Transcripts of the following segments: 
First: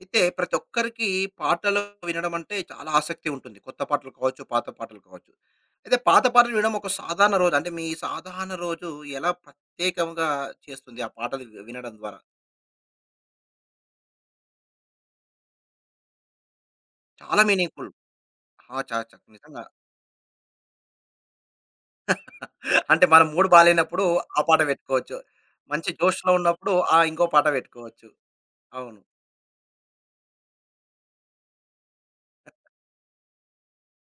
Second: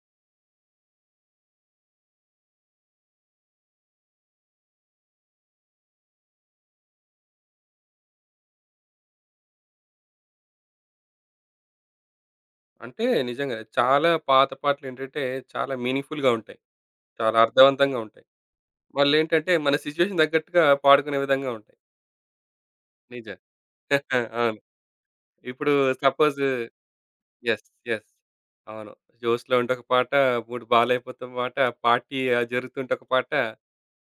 అయితే ప్రతి ఒక్కరికి పాటలు వినడం అంటే చాలా ఆసక్తి ఉంటుంది. కొత్త పాటలు కావచ్చు, పాత పాటలు కావచ్చు. అయితే పాత పాటలు వినడం ఒక సాధారణ రోజు అంటే మీ సాధారణ రోజు ఎలా ప్రత్యేకంగా చేస్తుంది ఆ పాటలు వినడం ద్వారా? అంటే నిజంగా చాలా పాత పాటలేంటంటే చాలా మీనింగ్‌ఫుల్‌గా ఉంటాయి. చాలా చాలా మీనింగ్‌ఫుల్. అర్థవంతంగా ఉంటాయి. ఆ! చ చ వాళ్ళేంటంటే నిజంగా. మన సిట్యుయేషన్ తగ్గట్టుగా పాడుకునే విధంగా ఉంటాయి. అంటే మన నిజం. మూడ్ బాలేనప్పుడు ఆ అవును. పాట పెట్టుకోవచ్చు. ఇప్పుడు మంచి జోష్‌లో సపోజ్ ఉన్నప్పుడు ఆ ఇంకో పాట యెస్. పెట్టుకోవచ్చు. యెస్. అవును. అవును. 'జోస్‌లో' ఉంటే ఒక పాట, 'మూడు బాలయిపోతే' ఒక పాట, 'పార్టీ' జరుగుతుంటే ఒక పాట,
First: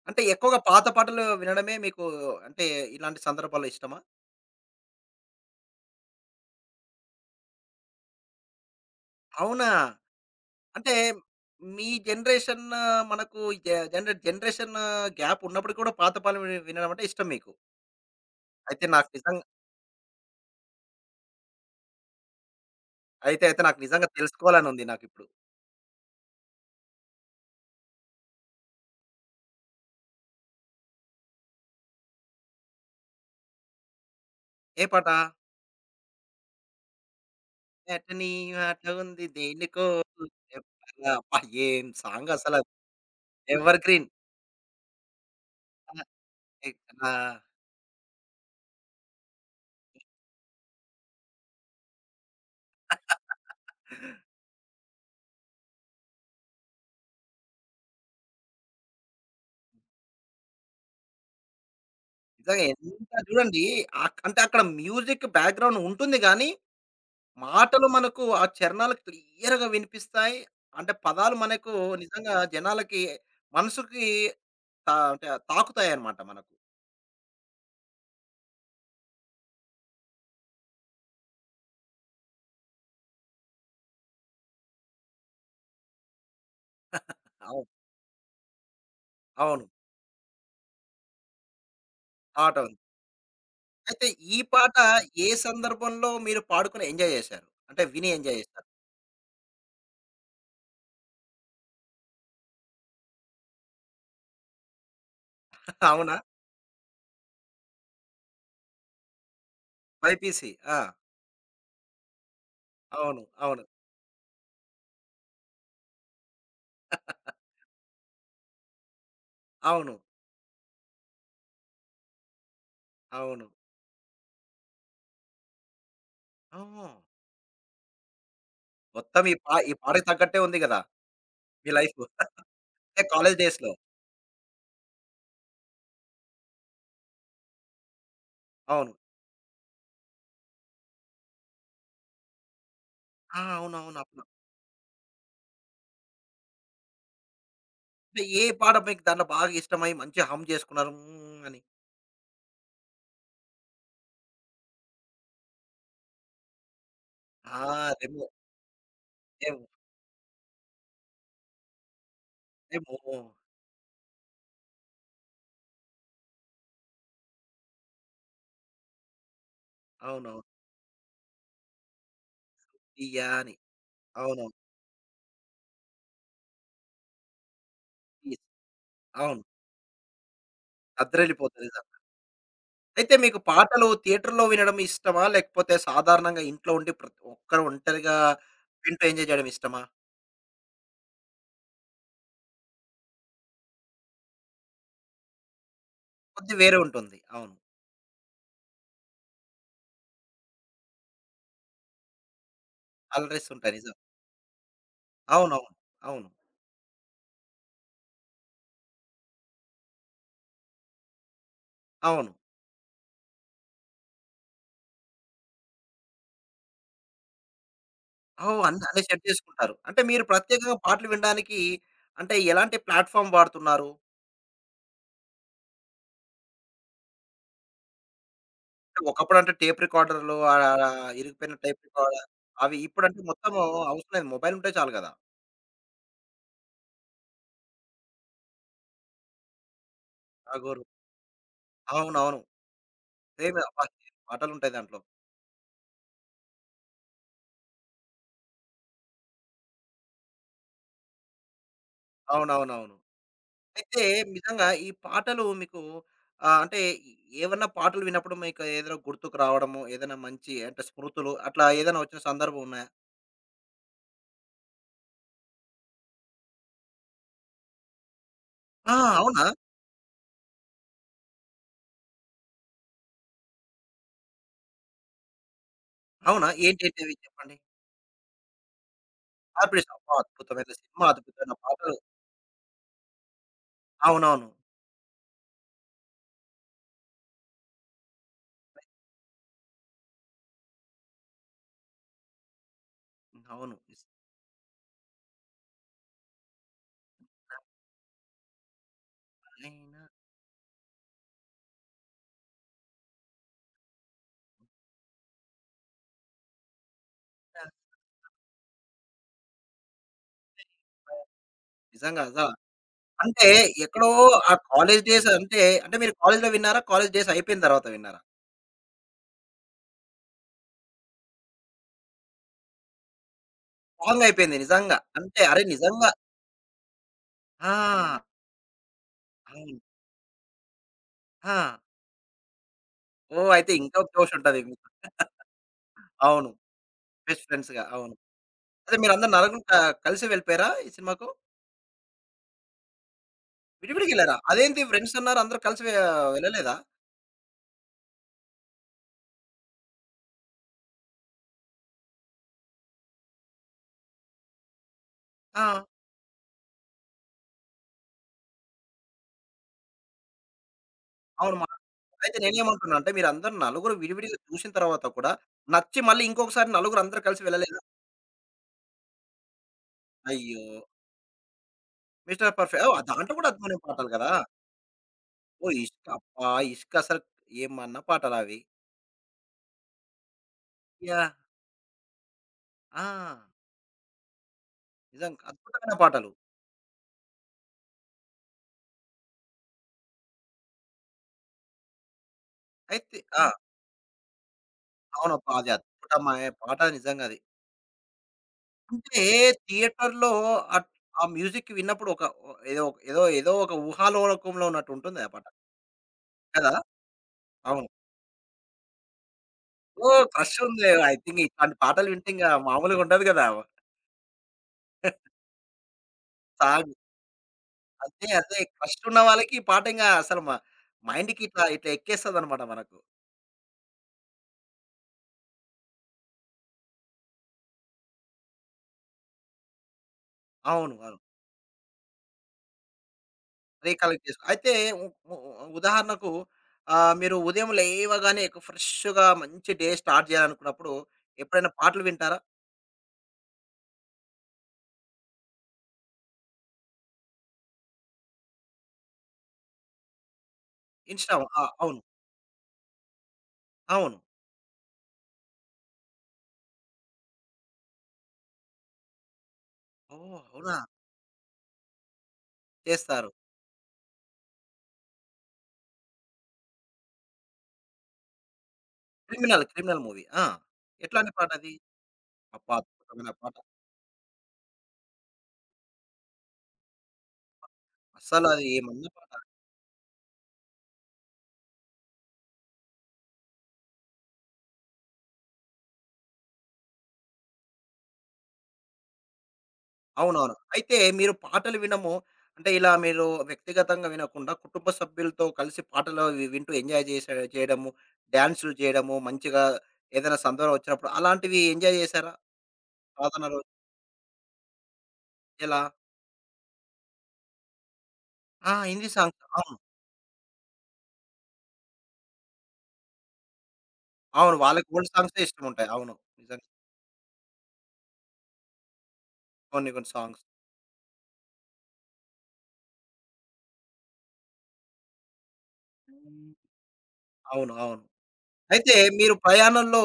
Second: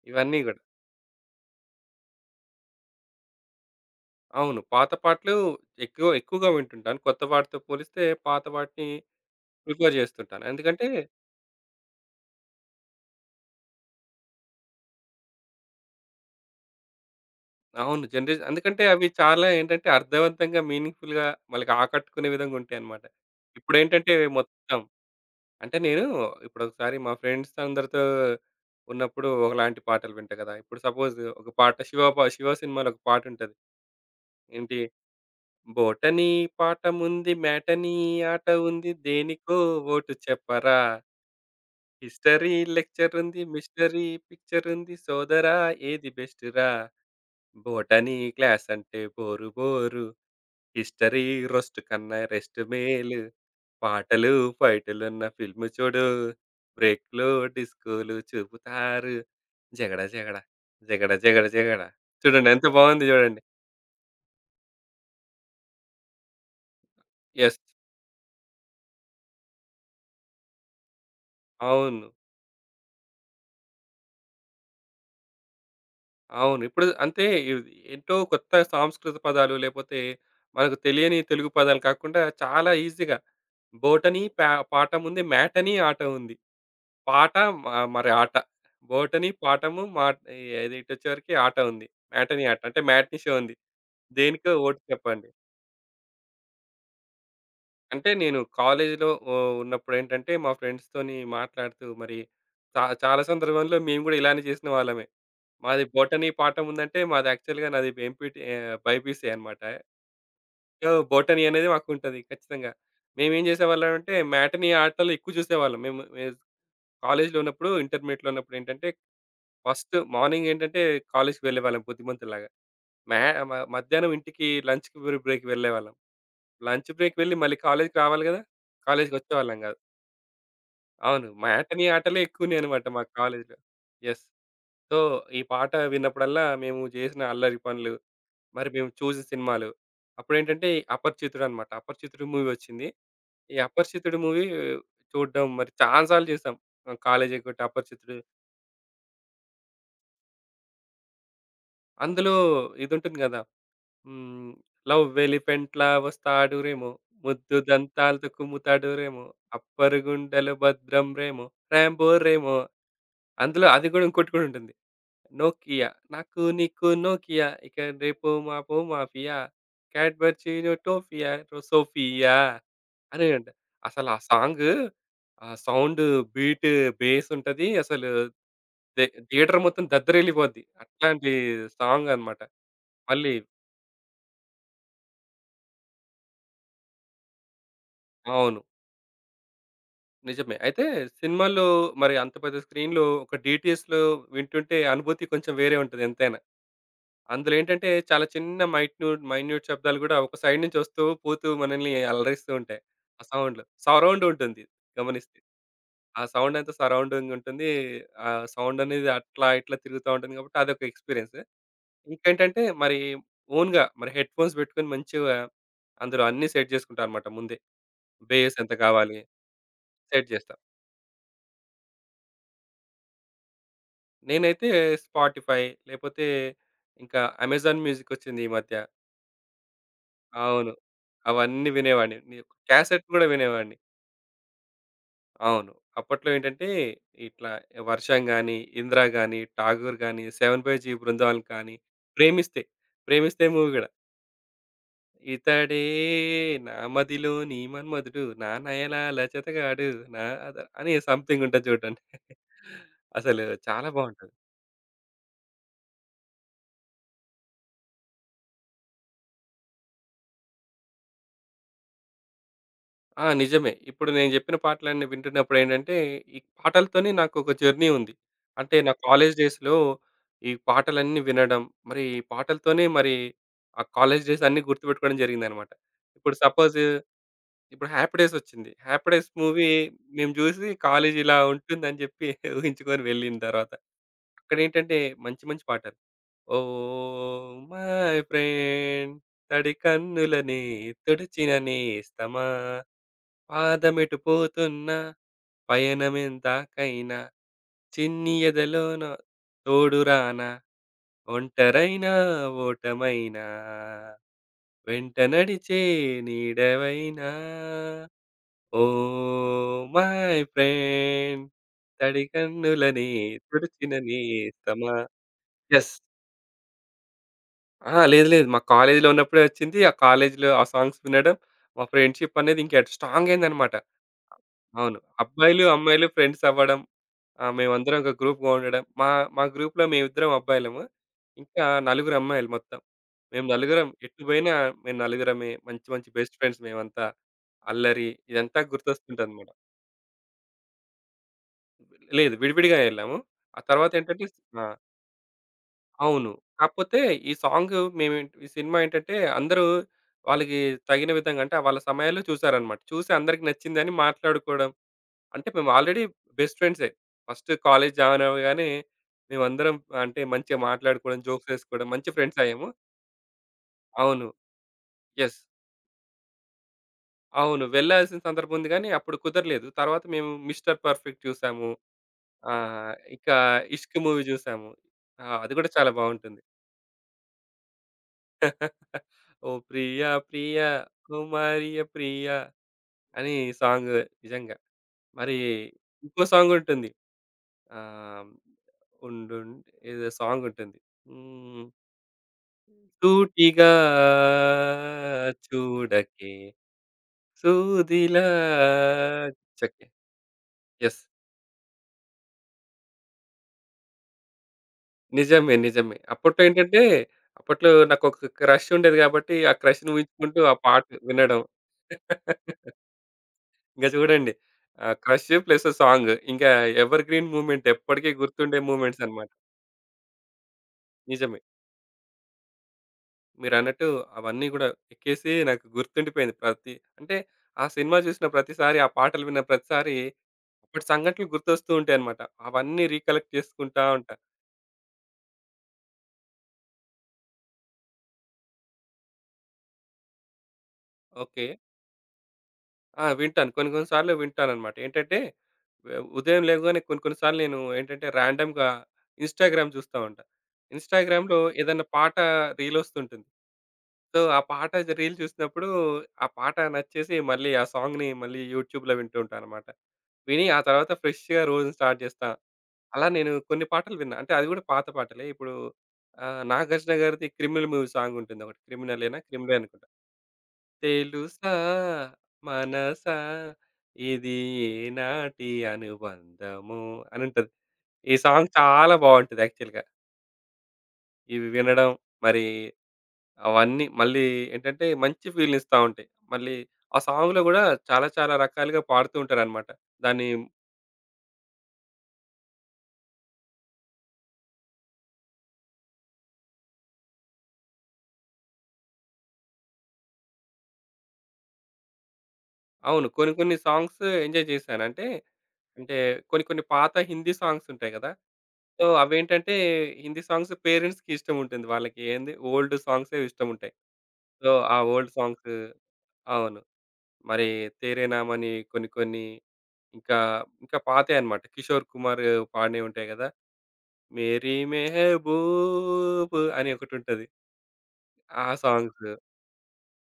అంటే ఇవన్నీ ఎక్కువగా గూడా. పాత పాటలు వినడమే మీకు అంటే ఇలాంటి సందర్భాల్లో ఇష్టమా? అవును. పాత పాటలు ఎక్కువగా వింటుంటాను. కొత్త వాటితో పోలిస్తే పాత వాటిని అవునా! ప్రిఫర్ చేస్తుంటాను. ఎందుకంటే అంటే మీ జనరేషన్ మనకు జ జనరే జనరేషన్ గ్యాప్ ఉన్నప్పుడు కూడా పాత పాటలు వినడం అంటే ఇష్టం మీకు. అవును. జనరేషన్ ఎందుకంటే అయితే అవి నాకు నిజంగా. చాలా ఏంటంటే అర్థవంతంగా, మీనింగ్‌ఫుల్‌గా వాళ్ళకి ఆకట్టుకునే విధంగా ఉంటాయన్నమాట. అయితే నాకు నిజంగా ఇప్పుడేంటంటే తెలుసుకోవాలని మొత్తం ఉంది నాకిప్పుడు. అంటే నేను ఇప్పుడొకసారి మా ఫ్రెండ్స్ అందరితో ఉన్నప్పుడు ఒకలాంటి పాటలు వింటా కదా! ఇప్పుడు సపోజ్ ఒక పాట 'శివ' సినిమాలో ఒక పాటుంటది. ఏంటి ఏ పాట? బోటనీ పాఠముంది, మేటనీ నటనీ ఆట ఆట ఉంది, ఉంది దేనికో దేనికో ఓటు చెప్పరా, చెప్పరా అబ్బా! ఏం సాంగ్ హిస్టరీ అసల లెక్చరుంది, ఎవర్ మిస్టరీ గ్రీన్. పిక్చరుంది సోదరా ఆ! ఏది బెస్టురా, ఎక్ ఆ! బోటనీ క్లాసంటే బోరు బోరు. హిస్టరీ రోస్ట్ కన్నా రెస్ట్ మేలు. పాటలు, ఫైటులున్న ఫిల్మ్ చూడు. బ్రేక్‌లో డిస్కోలు చూపుతారు. జగడ జగడ, జగడ జగడ జగడ. చూడండి నిజంగా ఎంత బాగుంది ఎంత చూడండి. చూడండి. అంటే అక్కడ మ్యూజిక్ బ్యాక్‌గ్రౌండ్ ఉంటుంది గానీ, యెస్. మాటలు మనకు ఆ చరణాలు క్లియర్‌గా వినిపిస్తాయి. అంటే పదాలు మనకు అవును. నిజంగా జనాలకి మనసుకి తా అంటే తాకుతాయన్నమాట మనకు. అవును. ఇప్పుడు అంతే ఇవి ఎంతో కొత్త సాంస్కృత పదాలు లేపోతే మనకు తెలియని తెలుగు పదాలు కాకుండా చాలా ఈజీగా బోటనీ పాట ముందే మ్యాటనీ ఆట ఉంది. పాట అవును. మ మరి ఆట. బోటని, అవును. పాఠము, మాట్ ఏది ఇటొచ్చేవరకి ఆట ఉంది. మ్యాటనీ పాట ఆట ఉంది. అంటే మ్యాట్నీ షో ఉంది. అయితే ఈ దేనికో పాట ఓటు ఏ చెప్పండి. సందర్భంలో మీరు పాడుకొని ఎంజాయ్ చేశారు? అంటే అంటే విని ఎంజాయ్ నేను చేశారు. కాలేజీలో ఉ ఉన్నప్పుడేంటంటే మా ఫ్రెండ్స్‌తోని మాట్లాడుతూ మరి చాలా సందర్భంలో మేము గూడా ఇలానే చేసిన వాళ్ళమే. మాది అవునా? బోటనీ పాఠం ఉందంటే మాది యాక్చువల్‌గా నాది ఎంపీటీ బైపీసీ అనమాట. బైపీసీ. ఆ! సో, బోటనీ అనేది మాకుంటది ఖచ్చితంగా. అవును. మేమేం అవును. చేసేవాళ్ళమంటే మ్యాటనీ ఆటలు ఎక్కువ చూసేవాళ్ళం. మేము మేము కాలేజీలో ఉన్నప్పుడు ఇంటర్మీడియేట్‌లో ఉన్నప్పుడేంటంటే అవును. ఫస్ట్ మార్నింగ్ ఏంటంటే కాలేజ్‌కి వెళ్ళేవాళ్ళం బుద్ధిమంతుల్లాగా. మ్యా అవును. మ మధ్యాహ్నం ఇంటికి లంచ్‌కి బ్రేక్‌కి వెళ్ళేవాళ్ళం. లంచ్ ఓహ్! బ్రేక్ వెళ్ళి మళ్ళీ కాలేజ్‌కి రావాలి గదా! మొత్తం కాలేజ్‌కొచ్చేవాళ్ళం ఈ గాదు. పాటకి తగ్గట్టే ఉంది గదా! అవును. మీ మ్యాటనీ, లైఫు. ఆటలే ఎక్కువనే అనమాట మా అంటే కాలేజ్ కాలేజ్‌లో. డేస్‌లో. యెస్. సో, ఈ పాట విన్నప్పుడల్లా మేము జేసిన అల్లరి పనులు, మరి మేము అవును. చూసిన సినిమాలు, అప్పుడేంటంటే 'అపరిచితుడు' అనమాట. 'అపరిచితుడు' మూవీ వచ్చింది. ఆ! ఈ అవునవును. 'అపరిచితుడు' అప్పుడు మూవీ చూడడం మరి చానా సార్లు చేసాం. కాలేజ్ ఎగ్గొట్టి 'అపరిచితుడు' అంటే ఏ పాట మీకు దాంట్లో బాగా ఇష్టమై మంచిగా హమ్ చేసుకున్నారు. హ్మ్. అని. అందులో ఇదుంటుంది గదా! హ్మ్. 'లవ్ ఎలిఫెంట్‌లా వస్తాడురేమో, ముద్దు ఆ! రెమో, దంతాలతో కుమ్ముతాడురేమో, రెమో, అప్పరుగుండెలో భద్రం రేమో, రాంబో రేమో' రెమో. అందులో అది గూడా ఇంకోటి కూడా ఉంటుంది. 'నోకియా నాకు నీకు నోకియా, ఇక రేపో మాపో మాఫియా, క్యాడ్‌బరీ అవునవును. చినో టోఫియా, రో సోఫియా' తీయ్య అని ఉంట అని. అసలు ఆ అవునవును. సాంగు ఆ సౌండ్, బీట్, బేస్ ఉంటది. అసలు తీస్ అవును. థియేటర్ మొత్తం దద్దరిల్లిపోద్ది. అట్లాంటి అద్దరిల్లిపోతది నిజంగా. సాంగ్ అన్నమాట. అయితే మళ్ళీ మీకు పాటలు థియేటర్‌లో వినడం ఇష్టమా? లేకపోతే సాధారణంగా ఇంట్లో ఉండి ప్రతి ఒక్కరు ఒంటరిగా అవును. వింటూ ఎంజాయ్ చేయడం ఇష్టమా? నిజమే. అయితే సినిమాల్లో మరి అంత పెద్ద స్క్రీన్‌లో ఒక డీటీఎస్‌లో వింటుంటే అనుభూతి కొంచెం వేరే ఉంటది ఎంతైనా. కొద్ది వేరే ఉంటుంది. అవును. అందులో ఏంటంటే చాలా చిన్న మైన్యూట్ శబ్దాలు గూడా ఒక సైడ్ నుంచి వస్తూ పోతూ మనల్ని అలరిస్తూ ఉంటాయి. ఆ అలరిస్ సౌండ్‌లు. ఉంటాయి. నిజం. సరౌండ్ ఉంటుంది గమనిస్తే. అవునవును. ఆ అవును. సౌండ్ అంతా సరౌండింగ్ ఉంటుంది. ఆ సౌండ్ అనేది అట్లా ఇట్లా తిరుగుతా ఉంటుంది కాబట్టి అదొక ఎక్స్‌పీరియన్స్. అవును. ఇంకేంటంటే మరి ఓన్‌గా మరి హెడ్‌ఫోన్స్ పెట్టుకొని మంచిగా అందులో అన్నీ సెట్ చేసుకుంటా అనమాట ముందే. బేస్ ఓహ్! ఎంత అన్ని అన్ని కావాలి సెట్ చేసుకుంటారు. అంటే మీరు సెట్ చేస్తా. ప్రత్యేకంగా పాటలు వినడానికి అంటే ఎలాంటి ప్లాట్‌ఫార్మ్ వాడుతున్నారు? నేనైతే స్పాటిఫై లేపోతే ఇంకా అమెజాన్ మ్యూజికొచ్చింది ఈ మధ్య. ఒకప్పుడంటే టేప్ రికార్డర్‌లు ఆహ్, అవును. ఆహ్, ఇరిగిపోయిన అవన్నీ టేప్ వినేవాడిని. రికార్డర్. అవి క్యాసెట్ ఇప్పుడంటే గూడా మొత్తము వినేవాడిని. అవసరం లేదు. మొబైల్ ఉంటే చాలు గదా! అవును. అప్పట్లో ఏంటంటే, ఇట్లా 'వర్షం' గాని, 'ఇందిర' గాని, 'ఠాగూర్' గాని, 'సెవెన్ బై అగోరు జీ బృందావన్' కానీ, అవునవును. 'ప్రేమిస్తే', 'ప్రేమిస్తే' సేమ్ మూవీ అబ్బా! గూడా. పాటలుంటాయి దాంట్లో. ఇతడే నా మదిలో నీ మన్మధుడు, నా నయనాల జతగాడు, నా అద అని సంథింగ్ ఉంటది చూడండి. అవునవునవును. అసలు చాలా అయితే బావుంటది. నిజంగా ఈ పాటలు మీకు అంటే ఏవన్నా పాటలు విన్నప్పుడు మీకు ఏదైనా గుర్తుకు రావడము, ఏదైనా మంచి అంటే స్మృతులు అట్లా ఏదైనా వచ్చిన సందర్భం ఉన్నాయా? ఆ! నిజమే. ఇప్పుడు నేను జెప్పిన పాటలన్నీ వింటున్నప్పుడు ఏంటంటే, ఈ పాటలతోనే నాకొక జర్నీ ఉంది. అంటే ఆ! నా కాలేజ్ అవునా? డేస్‌లో ఈ పాటలన్నీ వినడం, మరి ఈ పాటలతోనే మరి ఆ కాలేజ్ డేస్ అన్నీ గుర్తుపెట్టుకోవడం జరిగిందనమాట. ఇప్పుడు అవునా? సపోజ్ ఏంటేంటివి చెప్పండి? ఇప్పుడు 'హ్యాపీ డేస్' వచ్చింది. 'Happy days' movie 'RP song' అబ్బా! మేము జూసి అద్భుతమైన సినిమా, కాలేజ్ ఇలా అద్భుతమైన పాటలు. ఉంటుందని జెప్పి ఊహించుకొని వెళ్ళిన తర్వాత, అవునవును. అక్కడేంటంటే మంచి మంచి పాటలు. ఓ మై ఫ్రెండ్ తడి కన్నులని తుడిచిన నేస్తమా అవును. పాదమెటు పోతున్నా పయనమెందాకైనా చిన్ని ఎదలోన తోడురానా ఒంటరైనా ఓటమైనా వెంట నడిచే నీడవైనా ఓ మై ఫ్రెండ్ నిజంగా తడి అదా! కన్నులని అంటే తుడిచిన ఎక్కడో నీ ఆ సమా కాలేజ్ డేస్ అంటే, ఎస్ అంటే మీరు కాలేజ్‌లో విన్నారా? కాలేజ్ డేస్ అయిపోయిన తర్వాత విన్నారా? లేదు లేదు మా కాలేజీలో ఉన్నప్పుడే వచ్చింది ఆ కాలేజీలో ఆ సాంగ్స్ వినడం మా ఫ్రెండ్షిప్ అనేది ఇంకా స్ట్రాంగ్ అయిందనమాట రాంగ్ అయిపోయింది నిజంగా. అవును అంటే అరే! అబ్బాయిలు అమ్మాయిలు నిజంగా ఫ్రెండ్స్ అవ్వడం ఆ! ఆ! మేమందరం ఒక గ్రూప్‌గా ఉండడం. మా మా అవును. గ్రూప్‌లో మేమిద్దరం అబ్బాయిలము. ఆ! ఇంకా నలుగురు అమ్మాయిలు మొత్తం. మేము ఓహ్! అయితే నలుగురం ఇంకా ఎటు జోష్ పోయినా ఉంటది మీకు. మేము నలుగురమే. మంచి మంచి బెస్ట్ అవును. ఫ్రెండ్స్ మేమంతా. బెస్ట్ ఫ్రెండ్స్‌గా అల్లరి అవును. ఇదంతా అదే మీరందరూ గుర్తొస్తుంటదన్నమాట. నలుగురు కలిసి వెళ్ళిపోయారా ఈ సినిమాకు? లేదు విడివిడిగా ఎళ్ళాము. ఆ విడివిడిగా తర్వాతేంటంటే వెళ్లారా? ఆ! అదేంటి ఫ్రెండ్స్ అన్నారు అందరూ కలిసి అవును. వెళ్ళలేదా? కాకపోతే ఈ సాంగ్ ఈ సినిమా ఏంటంటే అందరూ వాళ్ళకి తగిన విధంగా అంటే వాళ్ళ సమయాల్లో చూసారన్నమాట. చూసి అందరికి నచ్చిందని మాట్లాడుకోవడం. అంటే ఆ! మేము ఆల్రెడీ బెస్ట్ ఫ్రెండ్సే. ఫస్ట్ కాలేజ్ జాయిన్ అవ్వగానే మేమందరం అంటే మంచిగా మాట్లాడుకోవడం, జోక్స్ అవును. వేసుకోవడం మంచి అయితే ఫ్రెండ్స్ అయ్యాము. నేనేమంటున్నా అంటే మీరందరూ నలుగురు అవును. విడివిడిగా చూసిన తర్వాత కూడా యెస్. నచ్చి మళ్ళీ ఇంకొకసారి నలుగురు అందరూ కలిసి అవును. వెళ్ళలేదా? వెళ్ళాల్సిన సందర్భం ఉంది గానీ అప్పుడు కుదరలేదు. తర్వాత మేము అయ్యో! 'మిస్టర్ పర్ఫెక్ట్' చూసాము. Mister perfect. ఓహ్! దాంట్లో ఇంకా కూడా అద్భుతమైన 'ఇష్క్' పాటలు మూవీ కదా! చూసాము. ఆ! అది కూడా ఓహ్! చాలా ఇష్క. బావుంటుంది. అబ్బా! ఇష్క అసలు ఏమన్నా పాటలవి. ఓ ప్రియా ప్రియా యాహ్! కుమారియ ప్రియా ఆ! అని సాంగ్ నిజంగా. నిజం మరి అద్భుతమైన ఇంకో పాటలు. సాంగ్ ఉంటుంది. ఆహ్, ఉండుంటే ఏదో సాంగ్ ఉంటుంది. హ్మ్. అయితే ఆ! సూటిగా అవునబ్బా! అది చూడకే అద్భుతమైన పాట నిజంగా అది. సూదిలా అంటే చకే. థియేటర్‌లో అట్ యెస్. ఆ మ్యూజిక్ విన్నప్పుడు ఒక ఏదో ఏదో ఏదో ఒక ఊహాలోకంలో ఉన్నట్టు ఉంటుంది ఆ పాట. నిజమే. నిజమే. అప్పట్లో కదా! ఏంటంటే, అప్పట్లో అవును. నాకొక క్రష్ ఉండేది గాబట్టి, ఆ క్రష్‌ని ఓహ్! ఊహించుకుంటూ క్రష్ ఆ పాట ఉంది. ఐ థింక్ వినడం. ఇట్లాంటి పాటలు వింటే ఇంగ మామూలుగా ఉండదు కదా! ఇంక చూడండి. ఆ క్రష్ ప్లస్ సాంగ్. ఇంకా సాంగ్. ఎవర్ గ్రీన్ మూవ్‌మెంట్ ఎప్పటికి అదే అదే గుర్తుండే క్రష్ మూవ్‌మెంట్స్ ఉన్న అన్నమాట. వాళ్ళకి ఈ పాట ఇంగ అసలు నిజమే. మైండ్‌కి ఇట్లా ఇట్లా ఎక్కేస్తదన్నమాట మనకు. మీరన్నట్టు అవన్నీ గూడా ఎక్కేసి నాకు గుర్తుండిపోయింది. ప్రతి అంటే ఆ సినిమా చూసిన ప్రతిసారి, ఆ పాటలు విన్న ప్రతిసారి అప్పటి అవును. అవును. సంఘటనలు గుర్తొస్తూ ఉంటాయన్నమాట. అవన్నీ రీకలెక్ట్ చేసుకుంటా ఉంటా. రీకలెక్ట్ చేసుకో అయితే ఉ ఉ ఉదాహరణకు మీరు ఉదయం లేవగానే ఫ్రెష్‌గా మంచి డే స్టార్ట్ చేయాలనుకున్నప్పుడు ఓకే. ఎప్పుడైనా పాటలు వింటారా? ఆ! వింటాను. కొన్ని కొన్ని సార్లు వింటానన్నమాట. ఏంటంటే ఉదయం లేవగానే కొన్ని కొన్ని సార్లు నేను ఏంటంటే రాండమ్‌గా ఇన్‌స్టాగ్రామ్ చూస్తా ఉంటా. ఇన్‌స్టా ఇన్‌స్టాగ్రామ్‌లో ఆ! ఏదన్నా అవును. పాట రీల్ వస్తుంటుంది. అవును. సో, ఆ పాట రీల్ చూసినప్పుడు, ఆ పాట నచ్చేసి మళ్ళీ ఆ సాంగ్‌ని మళ్ళీ యూట్యూబ్‌లో వింటూ ఉంటాననమాట. ఓహ్! విని ఆ అవునా? తర్వాత ఫ్రెష్‌గా రోజుని స్టార్ట్ చేస్తా. అలా చేస్తారు. నేను కొన్ని పాటలు విన్నా. అంటే అది కూడా పాత పాటలే. ఇప్పుడు 'నాగార్జున' గారిది 'క్రిమినల్' మూవీ సాంగ్ ఉంటుందొకటి. 'క్రిమిలే' 'క్రిమినల్' అనుకుంటా. 'Criminal' movie. ఆ! ఎట్లాంటి తెలుసా పాటది? అబ్బా! మనసా అద్భుతమైన పాట. ఇది ఏనాటి అనుబంధము అని ఉంటది. ఈ సాంగ్ అస్సలది చాలా ఏమన్నా పాట. బావుంటది యాక్చువల్‌గా. ఇవి వినడం మరి అవన్నీ మళ్ళీ ఏంటంటే మంచి ఫీల్‌ని ఇస్తా ఉంటాయి. మళ్ళీ ఆ సాంగ్‌లో గూడా చాలా చాలా రకాలుగా పాడుతూ ఉంటారనమాట. దాన్ని అవునవును. అయితే మీరు పాటలు వినము అంటే ఇలా మీరు వ్యక్తిగతంగా వినకుండా కుటుంబ సభ్యులతో కలిసి పాటలు వింటూ ఎంజాయ్ చేయడము, డాన్సులు చేయడము, మంచిగా ఏదైనా సందర్భం వచ్చినప్పుడు అలాంటివి ఎంజాయ్ చేశారా? అవును. కొన్ని సాధారణ కొన్ని రోజు సాంగ్స్ ఎంజాయ్ చేశాను. అంటే, ఎలా? అంటే కొన్ని కొన్ని పాత హిందీ సాంగ్స్ ఉంటాయి గదా! ఆ! So, Hindi songs. అవేంటంటే అవును. హిందీ సాంగ్స్ పేరెంట్స్‌కి ఇష్టముంటుంది. వాళ్ళకి ఏంది ఓల్డ్ సాంగ్సే ఇష్టముంటాయి. సో, అవును. ఆ వాళ్ళకి ఓల్డ్ ఓల్డ్ సాంగ్సే సాంగ్స్ ఇష్టముంటాయి. అవును. అవును. నిజంగా. మరి 'తేరే నామ్' అని కొన్ని కొన్ని కొన్ని కొన్ని ఇంకా, సాంగ్స్. ఇంకా పాతయి అన్నమాట. కిషోర్ కుమార్ పాడినయి ఉంటాయి గదా! 'మేరీ మెహబూబ్' అని ఒకటుంటది. అవును. అవును. ఆ అయితే సాంగ్స్. మీరు ప్రయాణంలో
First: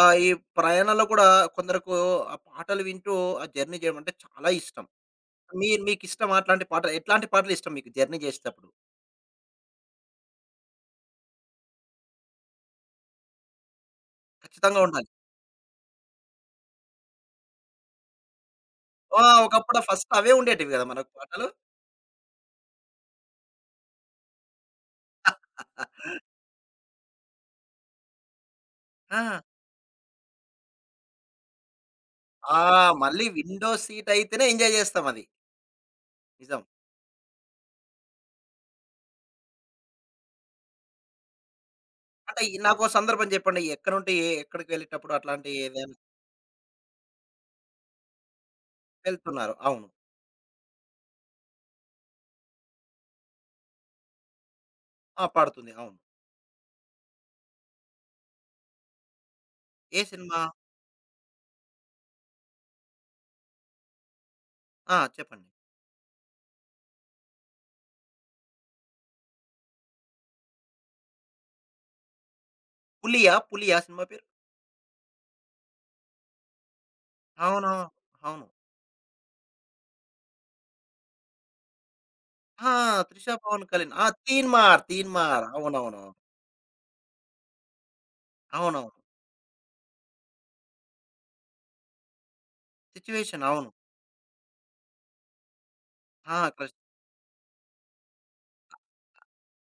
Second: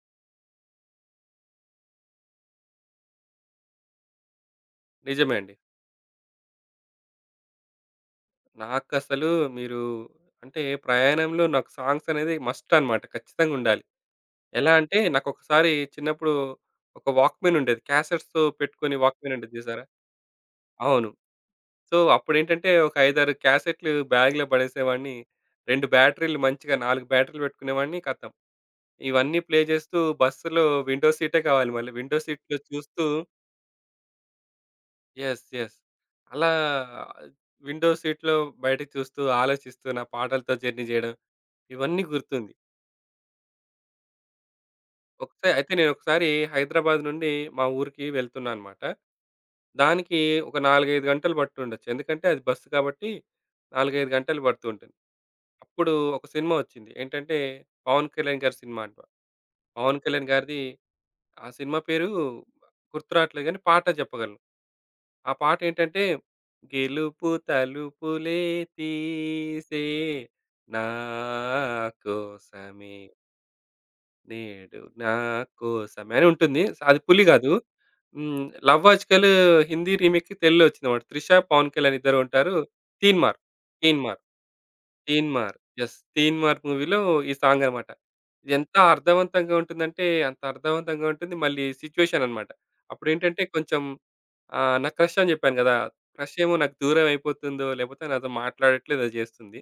ఈ ప్రయాణంలో కూడా కొందరకు ఆ పాటలు వింటూ ఆ జర్నీ చేయడం అంటే చాలా ఇష్టం. నిజమే అండి. మీరు మీకిష్టమా అట్లాంటి పాటలు? ఎట్లాంటి పాటలిష్టం మీకు జర్నీ జేసేటప్పుడు? నాకసలు మీరు అంటే ప్రయాణంలో నాకు సాంగ్స్ అనేది మస్ట్ అన్నమాట. ఖచ్చితంగుండాలి. ఎలా ఖచ్చితంగా అంటే ఉండాలి. నాకొకసారి చిన్నప్పుడు ఒక వాక్‌మెన్ ఉండేది. క్యాసెట్స్‌తో పెట్టుకొని ఆ! వాక్‌మెన్ ఉండేది ఒకప్పుడు చూసారా? ఫస్ట్ అవే ఉండేటివి గదా! మనకు అవును. పాటలు. సో, అప్పుడేంటంటే ఒక 5, 6 క్యాసెట్‌లు బ్యాగ్‌లో పడేసేవాడిని. 2 బ్యాటరీలు మంచిగా 4 బ్యాటరీలు పెట్టుకునేవాడిని. ఖతం. ఆ! ఇవన్నీ ప్లే చేస్తూ బస్సులో విండో సీటే కావాలి మళ్ళీ. విండో సీట్‌లో ఆ! చూస్తూ మళ్ళీ విండో సీట్ అయితేనే ఎంజాయ్ జేస్తాం అది. యెస్. యెస్. అలా నిజం. విండో సీట్‌లో బయటకి చూస్తూ, ఆలోచిస్తూ, నా పాటలతో జర్నీ జేయడం ఇవన్నీ అంటే గుర్తుంది. ఈ నాకో సందర్భం జెప్పండి. ఎక్కడ ఉంటే ఏ ఎక్కడికి వెళ్ళేటప్పుడు అట్లాంటి ఒకసారి అయితే ఏదైనా నేనొకసారి హైదరాబాద్ నుండి మా ఊరికి వెళ్తున్నా అనమాట. వెళ్తున్నారు. అవును. దానికి ఒక 4, 5 గంటలు పట్టుండొచ్చు. ఎందుకంటే అది బస్సు కాబట్టి 4, 5 గంటలు పడుతూ ఉంటుంది. ఆ! పాడుతుంది. అప్పుడు అవును. ఒక సినిమా వచ్చింది. ఏంటంటే 'పవన్ కళ్యాణ్' గారి సినిమా అంట. పవన్ ఏ కళ్యాణ్ సినిమా? గారిది ఆ సినిమా పేరు గుర్తు రావట్లేదు గానీ పాట చెప్పగలను. ఆ! ఆ చెప్పండి. పాటేంటంటే, గెలుపు తలుపులే తీసే నా కోసమే 'పులియా', 'పులియా' సినిమా పేరు? నేడు నా కోసమే అని ఉంటుంది. అది 'పులి' గాదు. అవును. హ్మ్. అవును. 'లవ్ ఆజ్‌కల్' హిందీ రీమేక్‌కి తెలుగులో వచ్చిందన్నమాట. 'త్రిష', 'పవన్ కళ్యాణ్' ఇద్దరు ఉంటారు. ఆ! 'త్రిష', 'తీన్‌మార్', 'పవన్ కళ్యాణ్'. ఆ! 'తీన్‌మార్'. 'తీన్మార్', 'తీన్మార్' తీన్‌మార్. యెస్. అవునవును. 'తీన్‌మార్' మూవీలో ఈ సాంగ్ అన్నమాట. ఇది ఎంత అవునవును. అర్థవంతంగా ఉంటుందంటే, అంత అర్థవంతంగా ఉంటుంది. మళ్ళీ సిట్యుయేషన్ అన్నమాట. అప్పుడేంటంటే 'సిట్యుయేషన్' అవును. కొంచెం నా క్రష్ అని చెప్పాను గదా! క్రష్ ఆ! ఏమో నాకు క్రష్ దూరం అయిపోతుందో, లేపోతే నాతో మాట్లాడట్లేదు అది జేస్తుంది.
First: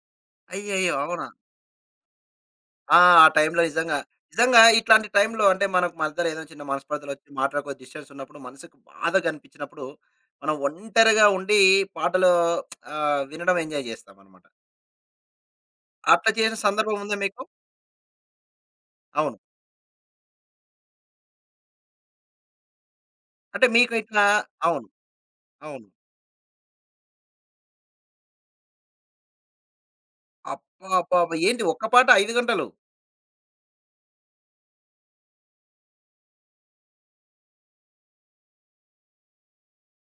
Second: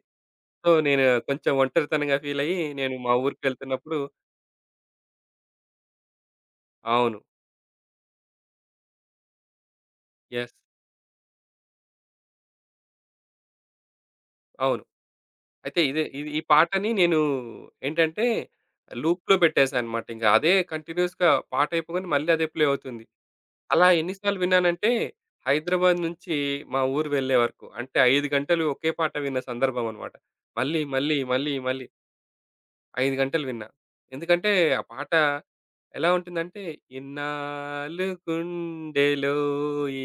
సో, అయ్యయ్యో! నేను అవునా? కొంచెం ఒంటరితనంగా ఫీల్ అయ్యి, నేను ఆ! మా ఆ టైంలో నిజంగా. ఊరికెళ్తున్నప్పుడు నిజంగా ఇట్లాంటి టైంలో అంటే మనకు మధ్యలో ఏదైనా చిన్న అవును. మనస్పర్ధలొచ్చి మాటలకు డిస్టర్బెన్స్ ఉన్నప్పుడు మనసుకు బాధగా అనిపించినప్పుడు మనం యెస్. ఒంటరిగా ఉండి పాటలు వినడం ఎంజాయ్ చేస్తామనమాట. అవును. అయితే ఇదే అట్లా ఇది ఈ చేసిన పాటని సందర్భం ఉందా నేను మీకు? ఏంటంటే లూప్‌లో అవును. పెట్టేసా అన్నమాట. ఇంక అదే కంటిన్యూయస్‌గా పాట అయిపోగానే మళ్ళీ అదే ప్లే అవుతుంది. అంటే అలా మీకు ఎన్ని ఇట్లా సార్లు అవును. విన్నానంటే, అవును. హైదరాబాద్ నుంచి మా ఊరు వెళ్ళే వరకు. అంటే 5 గంటలు ఒకే పాట విన్న సందర్భం అన్నమాట. మళ్ళీ, మళ్ళీ, అబ్బబ్బబ్బా! మళ్ళీ, ఏంటి ఒక్క మళ్ళీ పాట 5 గంటలు 5 గంటలు విన్నా. ఎందుకంటే, ఆ పాట ఎలా ఉంటుందంటే, ఇన్నాళ్లు గుండెలో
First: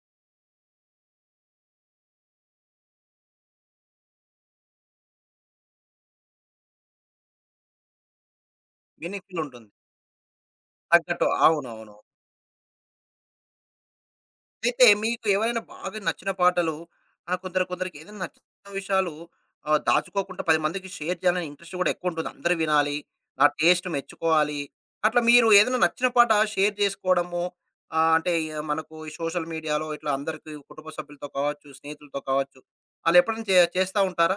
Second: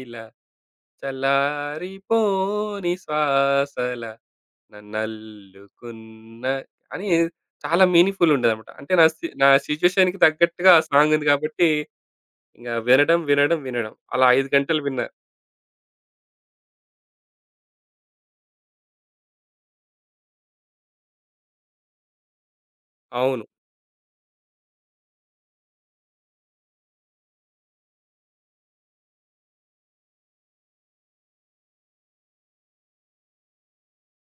ఇలా చల్లారిపోని శ్వాసల నన్నల్లుకున్న అని చాలా మీనింగ్‌ఫుల్ ఉండేదన్నమాట. అంటే మీనింగ్‌ఫుల్ నా ఉంటుంది. సిట్యుయేషన్‌కి తగ్గట్టుగా ఆ సాంగ్ తగ్గట్టు ఉంది కాబట్టి, అవునవును. ఇంక వినడం, వినడం, వినడం అలా 5 గంటలు అయితే విన్నా. మీకు ఎవరైనా బాగా నచ్చిన పాటలు కొందరు కొందరికి ఏదైనా నచ్చిన విషయాలు దాచుకోకుండా 10 మందికి షేర్ చేయాలని ఇంట్రెస్ట్ కూడా ఎక్కువుంటుంది. అందరూ వినాలి. నా అవును. టేస్ట్ మెచ్చుకోవాలి. అట్లా మీరు ఏదైనా నచ్చిన పాట షేర్ చేసుకోవడము అంటే మనకు ఈ మనకు సోషల్ మీడియాలో ఇట్లా అందరికి కుటుంబ సభ్యులతో కావచ్చు, స్నేహితులతో కావచ్చు. ఆళ్ళు ఎప్పుడైనా చేస్తా ఉంటారా?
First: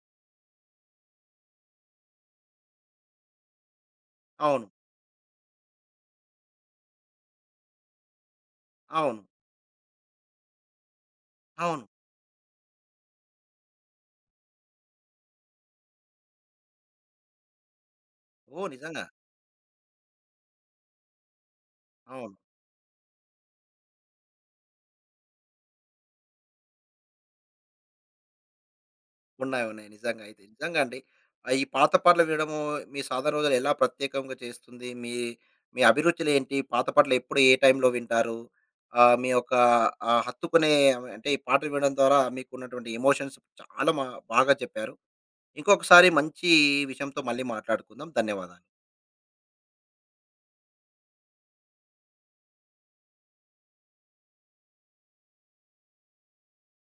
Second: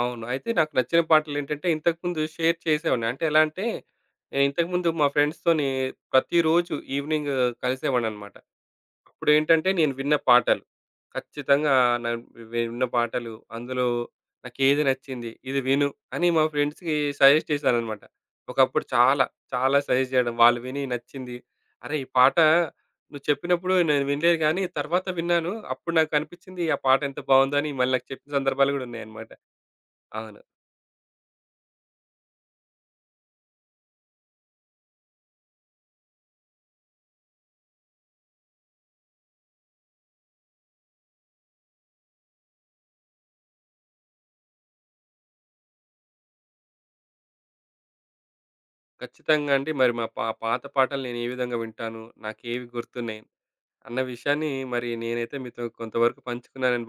అవును. అయితే నాకు నచ్చిన పాటలేంటంటే, ఇంతకుముందు షేర్ చేసేవాడిని. అంటే ఎలా అంటే, నేను అవును. ఇంతకుముందు మా ఫ్రెండ్స్‌తోని ప్రతిరోజు ఈవినింగ్ కలిసేవాడిననమాట. అవును. అప్పుడేంటంటే, నేను విన్న పాటలు. ఖచ్చితంగా అవును. నా విన్న పాటలు, అందులో నాకేది నచ్చింది, ఇది విను అని మా ఫ్రెండ్స్‌కి సజెస్ట్ చేశాననమాట. ఓహ్! ఒకప్పుడు నిజంగా. చాలా, చాలా సజెస్ట్ చేయడం. వాళ్ళు విని నచ్చింది. "అరే! ఈ అవును. పాట నువ్వు చెప్పినప్పుడు నేను వినలేదు గానీ, తర్వాత విన్నాను. అప్పుడు నాకు అనిపిచ్చింది, ఆ పాట ఎంత బావుందో" అని మళ్ళీ నాకు చెప్పిన సందర్భాలు గూడా ఉన్నాయన్నమాట. ఉన్నాయి. ఉన్నాయి. నిజంగా అయితే. అవును. నిజంగా అండి. ఈ పాత పాటలు వినడము మీ సాధారణ రోజులు ఎలా ప్రత్యేకంగా చేస్తుంది? మీ మీ అభిరుచులేంటి? పాత పాటలు ఎప్పుడు ఏ టైంలో వింటారు? మీ యొక్క హత్తుకునే అంటే ఈ పాటలు వినడం ద్వారా మీకున్నటువంటి ఎమోషన్స్ చాలా బాగా చెప్పారు. ఇంకొకసారి మంచి విషయంతో మళ్ళీ మాట్లాడుకుందాం. ధన్యవాదాలు. ఖచ్చితంగా అండి. మరి మా పా పాత పాటలు నేను ఏ విధంగా వింటాను, నాకేవి గుర్తున్నాయి అన్న విషయాన్ని మరి నేనైతే మీతో కొంతవరకు పంచుకున్నానని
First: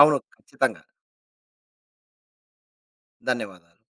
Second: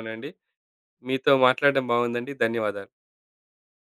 అవును. ఖచ్చితంగా. మీతో మాట్లాడడం బాగుందండి. ధన్యవాదాలు. ధన్యవాదాలు.